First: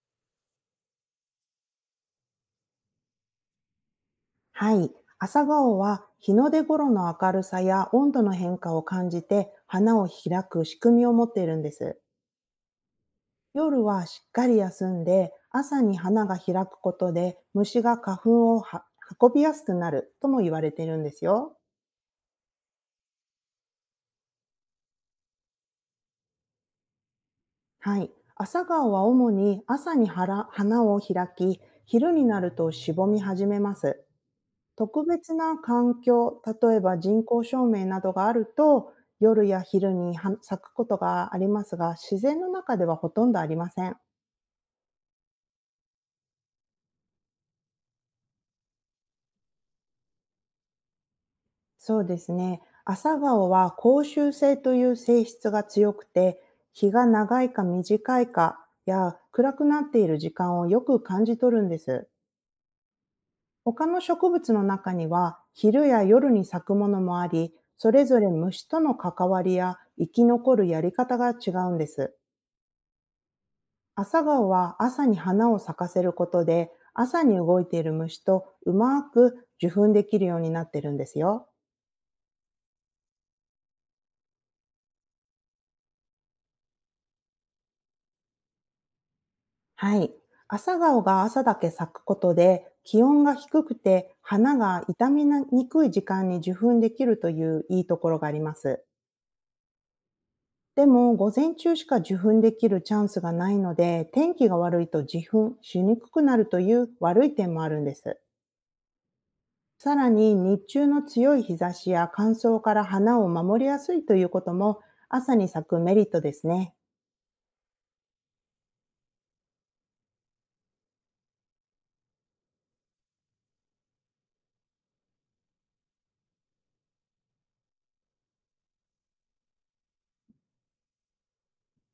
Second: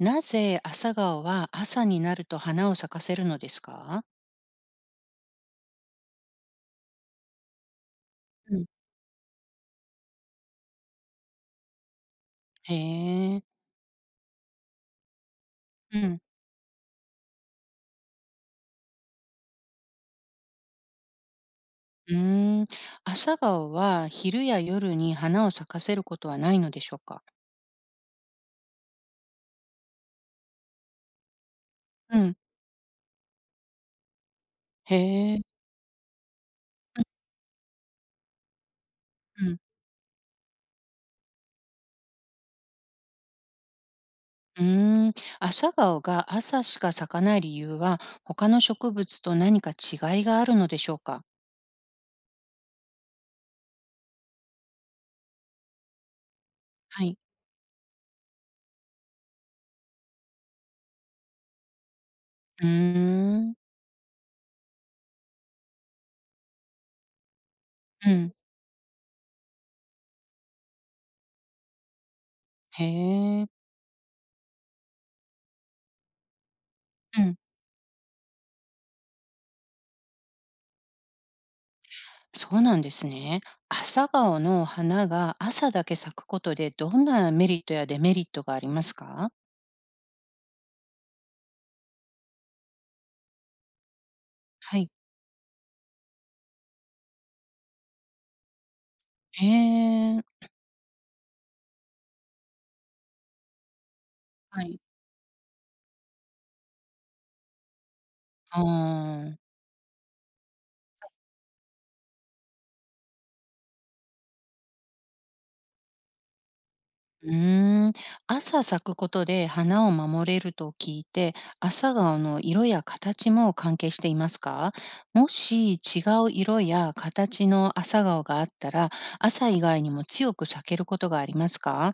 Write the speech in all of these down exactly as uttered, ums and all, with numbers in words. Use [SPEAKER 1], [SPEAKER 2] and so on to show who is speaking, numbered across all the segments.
[SPEAKER 1] なぜ朝顔は朝になると花を咲かせるのですか？
[SPEAKER 2] はい。朝顔は日の出頃の明るさや温度の
[SPEAKER 1] う
[SPEAKER 2] 変
[SPEAKER 1] ん、
[SPEAKER 2] 化を感じて、花を開く仕組みを持っているんです。
[SPEAKER 1] へえ。
[SPEAKER 2] 夜はしっかり休んで、朝に
[SPEAKER 1] うん。
[SPEAKER 2] 花が開くことで、虫が花粉をは運びやすくなるとも言われているんですよ。
[SPEAKER 1] うーん。朝顔は昼や夜に花を咲かせることはないのでしょうか？
[SPEAKER 2] はい。朝顔は主に朝に花花を開き、昼
[SPEAKER 1] う
[SPEAKER 2] に
[SPEAKER 1] ん。
[SPEAKER 2] なるとしぼみ始めます。
[SPEAKER 1] へ
[SPEAKER 2] 特別
[SPEAKER 1] え。
[SPEAKER 2] な環境、例えば
[SPEAKER 1] うん。
[SPEAKER 2] 人工照明などがあると、
[SPEAKER 1] う
[SPEAKER 2] 夜
[SPEAKER 1] ん。
[SPEAKER 2] や昼には咲くことがありますが、自然の中ではほとんどありません。
[SPEAKER 1] うーん。朝顔が朝しか咲かない理由は他の植物と何か違いがあるのでしょうか？
[SPEAKER 2] そうですね。朝顔は光周性という性質が強くて、日が
[SPEAKER 1] はい。
[SPEAKER 2] 長いか短いかや、暗くなっている時間をよく感じ取るんです。
[SPEAKER 1] うーん。
[SPEAKER 2] 他の植物の中には昼や夜に咲くものもあり、それ
[SPEAKER 1] う
[SPEAKER 2] ぞれ
[SPEAKER 1] ん。
[SPEAKER 2] 虫との関わりや生き残るやり方が違うんです。
[SPEAKER 1] へえ。
[SPEAKER 2] 朝顔は朝に花を咲かせることで、
[SPEAKER 1] う
[SPEAKER 2] 朝に
[SPEAKER 1] ん。
[SPEAKER 2] 動いている虫とうまく受粉できるようになってるんですよ。
[SPEAKER 1] そうなんですね。朝顔の花が朝だけ咲くことでどんなメリットやデメリットがありますか？
[SPEAKER 2] はい。朝顔が朝だけ咲くことで、気温が低くて花
[SPEAKER 1] は
[SPEAKER 2] が
[SPEAKER 1] い。
[SPEAKER 2] 傷みにくい時間に受粉できるという、いいところがあります。
[SPEAKER 1] へえ。
[SPEAKER 2] でも、午前中しか受粉できるチャンスがないので、天気が
[SPEAKER 1] は
[SPEAKER 2] 悪
[SPEAKER 1] い。
[SPEAKER 2] いと受粉しにくくなるという悪い点もあるんです。
[SPEAKER 1] あん。
[SPEAKER 2] さらに、日中の強い日差しや乾燥から花を守りやすいということも、朝に咲くメリットですね。
[SPEAKER 1] うーん、朝咲くことで花を守れると聞いて、朝顔の色や形も関係していますか？もし違う色や形の朝顔があったら、朝以外にも強く咲けることがありますか？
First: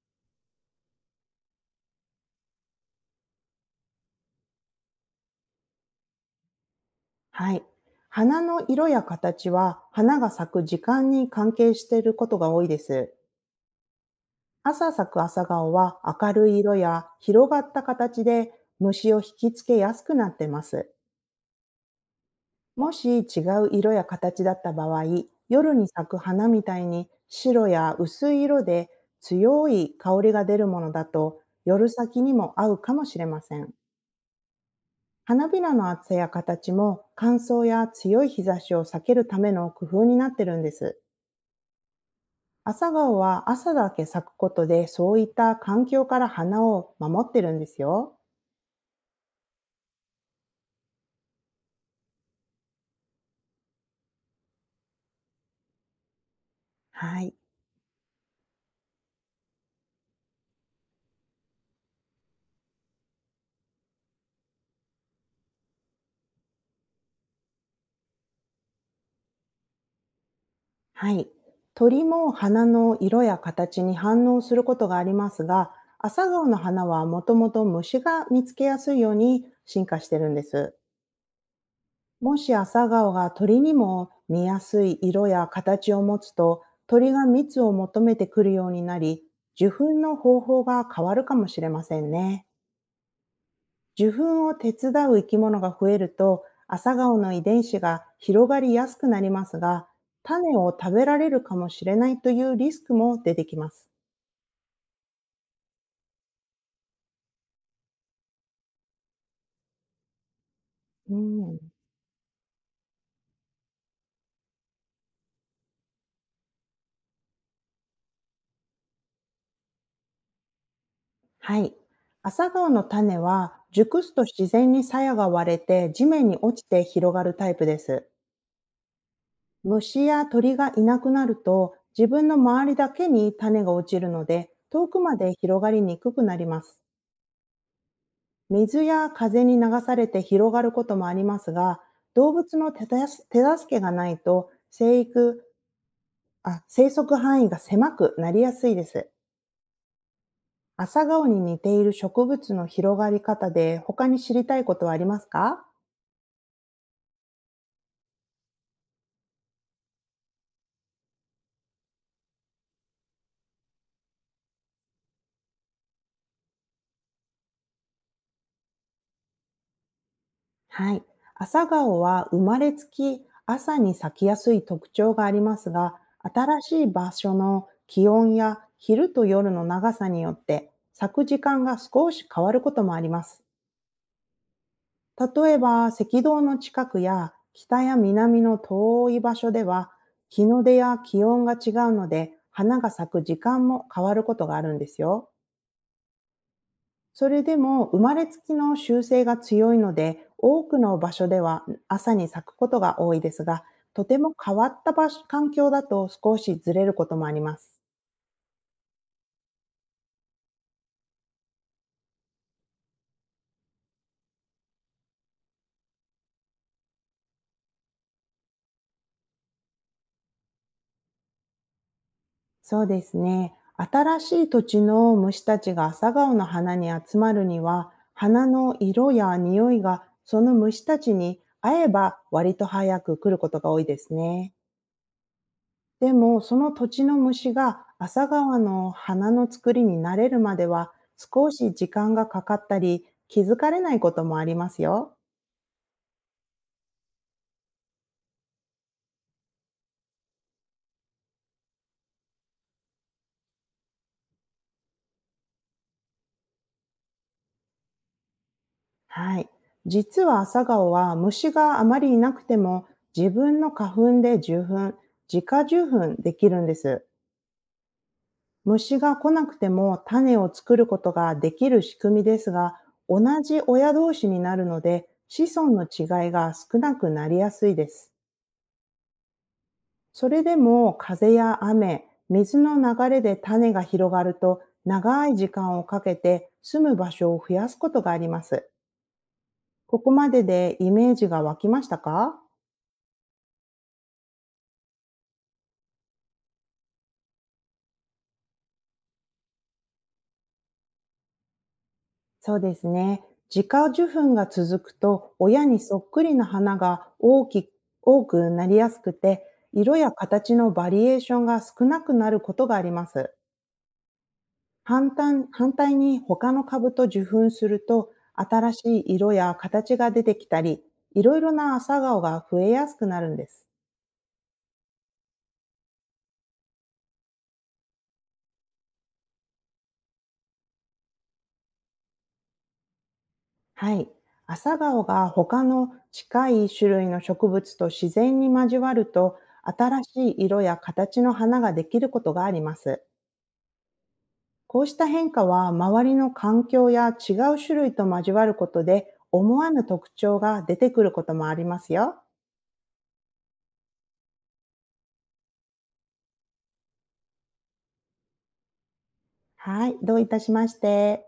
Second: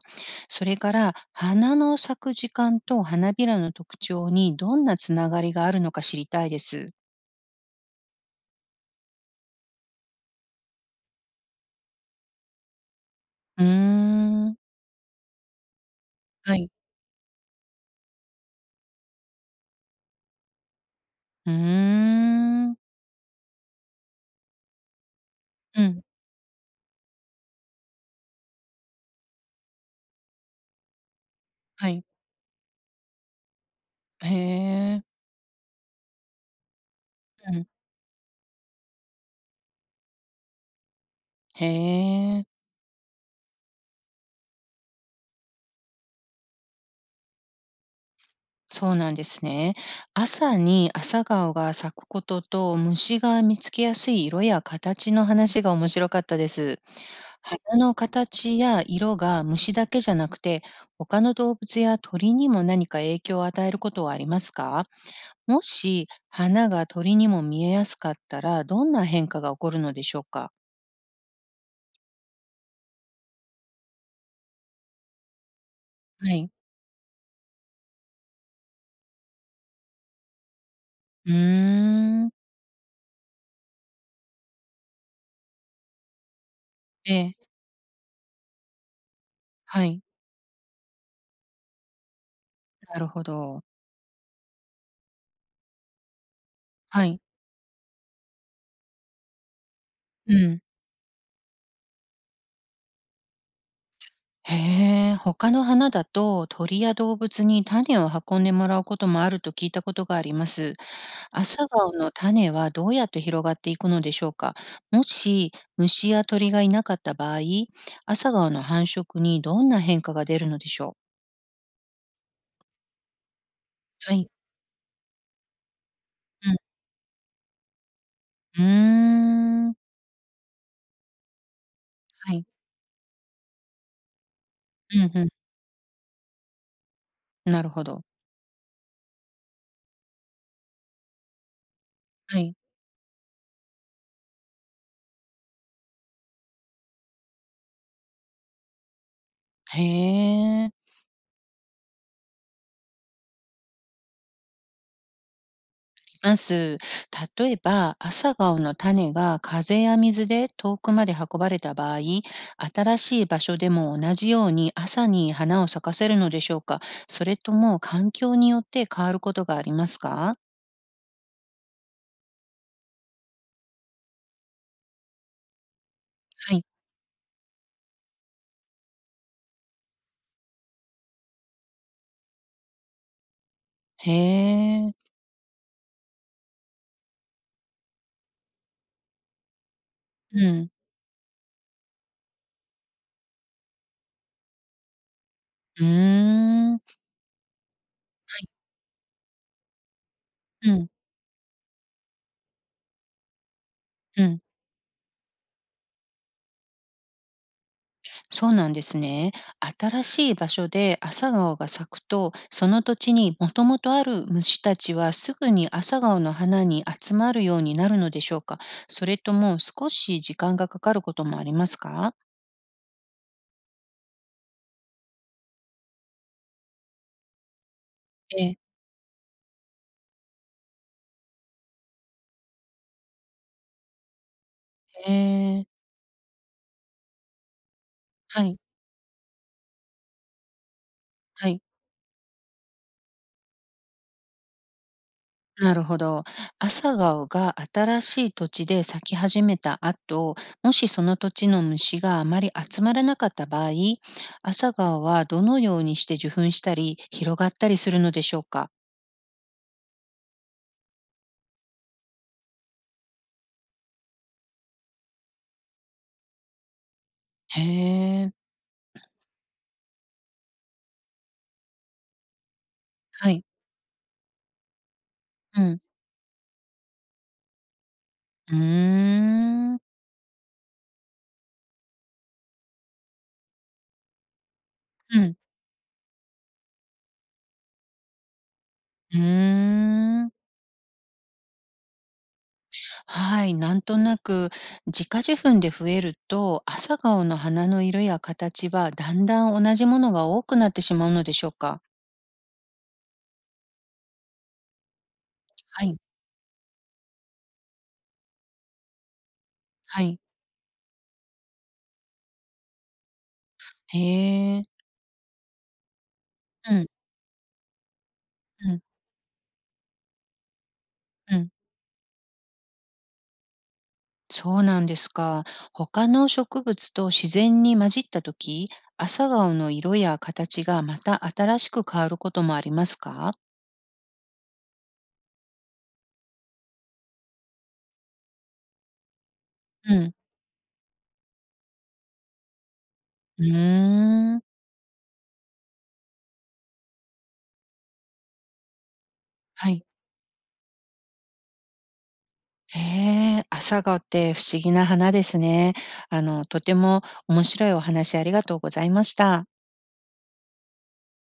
[SPEAKER 1] それから、花の咲く時間と花びらの特徴にどんなつながりがあるのか知りたいです。
[SPEAKER 2] はい。花の色や形は、花が咲く時間に関係していることが多いです。
[SPEAKER 1] うーん、
[SPEAKER 2] 朝咲く朝顔は、明る
[SPEAKER 1] は
[SPEAKER 2] い
[SPEAKER 1] い。
[SPEAKER 2] 色や広がった形で虫を引きつけやすくなってます。
[SPEAKER 1] うーん、
[SPEAKER 2] もし違う色や形だった場合、夜
[SPEAKER 1] う
[SPEAKER 2] に
[SPEAKER 1] ん、
[SPEAKER 2] 咲く花みたいに白や薄い色で強い香りが出るものだと、夜
[SPEAKER 1] はい。
[SPEAKER 2] 先にも合うかもしれません。
[SPEAKER 1] へえ、
[SPEAKER 2] 花びらの厚さや形も、乾
[SPEAKER 1] う
[SPEAKER 2] 燥
[SPEAKER 1] ん、
[SPEAKER 2] や強い日差しを避けるための工夫になってるんです。
[SPEAKER 1] へえ。
[SPEAKER 2] 朝顔は朝だけ咲くことで、そういった環境から花を守ってるんですよ。
[SPEAKER 1] そうなんですね。朝に朝顔が咲くことと虫が見つけやすい色や形の話が面白かったです。
[SPEAKER 2] はい。
[SPEAKER 1] 花の形や色が虫だけじゃなくて他の動物や鳥にも何か影響を与えることはありますか？もし花が鳥にも見えやすかったらどんな変化が起こるのでしょうか？
[SPEAKER 2] はい。鳥も花の色や形に反応することがありますが、朝
[SPEAKER 1] は
[SPEAKER 2] 顔
[SPEAKER 1] い。
[SPEAKER 2] の花はもともと虫が見つけやすいように進化してるんです。
[SPEAKER 1] うーん。
[SPEAKER 2] もし朝顔が鳥にも見やすい色や形を持つと、鳥
[SPEAKER 1] え
[SPEAKER 2] が
[SPEAKER 1] え。
[SPEAKER 2] 蜜を求めてくるようになり、受
[SPEAKER 1] は
[SPEAKER 2] 粉
[SPEAKER 1] い。
[SPEAKER 2] の方法が変わるかもしれませんね。
[SPEAKER 1] なるほど。
[SPEAKER 2] 受粉を手伝う生き物が増えると、朝
[SPEAKER 1] は
[SPEAKER 2] 顔
[SPEAKER 1] い。
[SPEAKER 2] の遺伝子が広がりやすくなりますが、
[SPEAKER 1] う
[SPEAKER 2] 種
[SPEAKER 1] ん。
[SPEAKER 2] を食べられるかもしれないというリスクも出てきます。
[SPEAKER 1] へえ、他の花だと鳥や動物に種を運んでもらうこともあると聞いたことがあります。
[SPEAKER 2] うん。
[SPEAKER 1] 朝顔の種はどうやって広がっていくのでしょうか？もし虫や鳥がいなかった場合、朝顔の繁殖にどんな変化が出るのでしょう？
[SPEAKER 2] はい。朝顔の種は、熟す
[SPEAKER 1] は
[SPEAKER 2] と
[SPEAKER 1] い。
[SPEAKER 2] 自然に鞘が割れて地面に
[SPEAKER 1] うん。
[SPEAKER 2] 落ちて広がるタイプです。
[SPEAKER 1] うーん。
[SPEAKER 2] 虫や鳥がいなくなると、自分の
[SPEAKER 1] はい。
[SPEAKER 2] 周りだけに種が落ちるので、遠
[SPEAKER 1] う
[SPEAKER 2] く
[SPEAKER 1] ん
[SPEAKER 2] ま
[SPEAKER 1] うん。
[SPEAKER 2] で広がりにくくなります。
[SPEAKER 1] なるほど。
[SPEAKER 2] 水や風に流されて広がることもありますが、動
[SPEAKER 1] はい。
[SPEAKER 2] 物の手助手助けがないと、生育あ生息範囲が狭くなりやすいです。
[SPEAKER 1] へえ。
[SPEAKER 2] 朝顔に似ている植物の広がり方で、他に知りたいことはありますか？
[SPEAKER 1] ます。例えば、朝顔の種が風や水で遠くまで運ばれた場合、新しい場所でも同じように朝に花を咲かせるのでしょうか？それとも環境によって変わることがありますか？
[SPEAKER 2] はい。朝顔は生まれつき朝に咲きやすい特徴がありますが、
[SPEAKER 1] は
[SPEAKER 2] 新
[SPEAKER 1] い。
[SPEAKER 2] しい場所の気温や昼と夜の長さによって、咲く時間が少し変わることもあります。
[SPEAKER 1] へえ。
[SPEAKER 2] 例えば赤道の近くや、北や南の遠い場所では、
[SPEAKER 1] う
[SPEAKER 2] 日の
[SPEAKER 1] ん。
[SPEAKER 2] 出や気温が違うので、花が咲く時間も変わることがあるんですよ。
[SPEAKER 1] うーん。は
[SPEAKER 2] それでも生まれつき
[SPEAKER 1] い。
[SPEAKER 2] の習性が強いので、多
[SPEAKER 1] う
[SPEAKER 2] く
[SPEAKER 1] ん。
[SPEAKER 2] の場所では朝に咲くことが多いですが、とて
[SPEAKER 1] う
[SPEAKER 2] も
[SPEAKER 1] ん。
[SPEAKER 2] 変わった場所環境だと少しずれることもあります。
[SPEAKER 1] そうなんですね。新しい場所で朝顔が咲くと、その土地にもともとある虫たちはすぐに朝顔の花に集まるようになるのでしょうか？それとも少し時間がかかることもありますか？
[SPEAKER 2] そうですね。新しい土地の虫たちが朝顔の花に集まるには、
[SPEAKER 1] え
[SPEAKER 2] 花
[SPEAKER 1] え、
[SPEAKER 2] の色や匂いがその虫たちに合えば、割と早く来ることが多いですね。
[SPEAKER 1] ええー、
[SPEAKER 2] でも、その土地の虫が朝
[SPEAKER 1] は
[SPEAKER 2] 顔
[SPEAKER 1] い、
[SPEAKER 2] の花の作りに慣れるまでは、
[SPEAKER 1] は
[SPEAKER 2] 少
[SPEAKER 1] い。
[SPEAKER 2] し時間がかかったり、気づかれないこともありますよ。
[SPEAKER 1] なるほど。朝顔が新しい土地で咲き始めた後、もしその土地の虫があまり集まらなかった場合、朝顔はどのようにして受粉したり広がったりするのでしょうか？
[SPEAKER 2] はい。実は朝顔は、虫があまりいなくても自分の花粉で受粉、自家受粉できるんです。
[SPEAKER 1] へえ。
[SPEAKER 2] 虫が来なくても種を作ることができる仕組みですが、同
[SPEAKER 1] はい。
[SPEAKER 2] じ親同士になるので、子
[SPEAKER 1] う
[SPEAKER 2] 孫
[SPEAKER 1] ん。
[SPEAKER 2] の違いが少なくなりやすいです。
[SPEAKER 1] うーん。
[SPEAKER 2] それでも風や雨、水の流れで種が広がると、
[SPEAKER 1] う
[SPEAKER 2] 長い
[SPEAKER 1] ん。
[SPEAKER 2] 時間をかけて住む場所を増やすことがあります。
[SPEAKER 1] う
[SPEAKER 2] ここ
[SPEAKER 1] ー
[SPEAKER 2] ま
[SPEAKER 1] ん。
[SPEAKER 2] ででイメージが湧きましたか？
[SPEAKER 1] はい、なんとなく自家受粉で増えると、朝顔の花の色や形はだんだん同じものが多くなってしまうのでしょうか？
[SPEAKER 2] そうですね。自家受粉が続くと、親に
[SPEAKER 1] は
[SPEAKER 2] そ
[SPEAKER 1] い、
[SPEAKER 2] っくりな花が大き多くなりやすくて、色
[SPEAKER 1] は
[SPEAKER 2] や
[SPEAKER 1] い。
[SPEAKER 2] 形のバリエーションが少なくなることがあります。
[SPEAKER 1] へえ。
[SPEAKER 2] 反対反対に他の
[SPEAKER 1] うん、
[SPEAKER 2] 株と受粉すると、新
[SPEAKER 1] うん、
[SPEAKER 2] しい色や形が出てきたり、いろ
[SPEAKER 1] う
[SPEAKER 2] い
[SPEAKER 1] ん。
[SPEAKER 2] ろな朝顔が増えやすくなるんです。
[SPEAKER 1] そうなんですか。他の植物と自然に混じった時、朝顔の色や形がまた新しく変わることもありますか？
[SPEAKER 2] はい。朝顔が他の近い種類の植物と自然に交わると、
[SPEAKER 1] う
[SPEAKER 2] 新
[SPEAKER 1] ん。
[SPEAKER 2] しい色や形の花ができることがあります。
[SPEAKER 1] うーん。
[SPEAKER 2] こうした変化は、周りの環境や違う種類と交わることで、思わ
[SPEAKER 1] は
[SPEAKER 2] ぬ
[SPEAKER 1] い。
[SPEAKER 2] 特徴が出てくることもありますよ。
[SPEAKER 1] へえ、朝顔って不思議な花ですね。あの、とても面白いお話ありがとうございました。
[SPEAKER 2] はい、どういたしまして。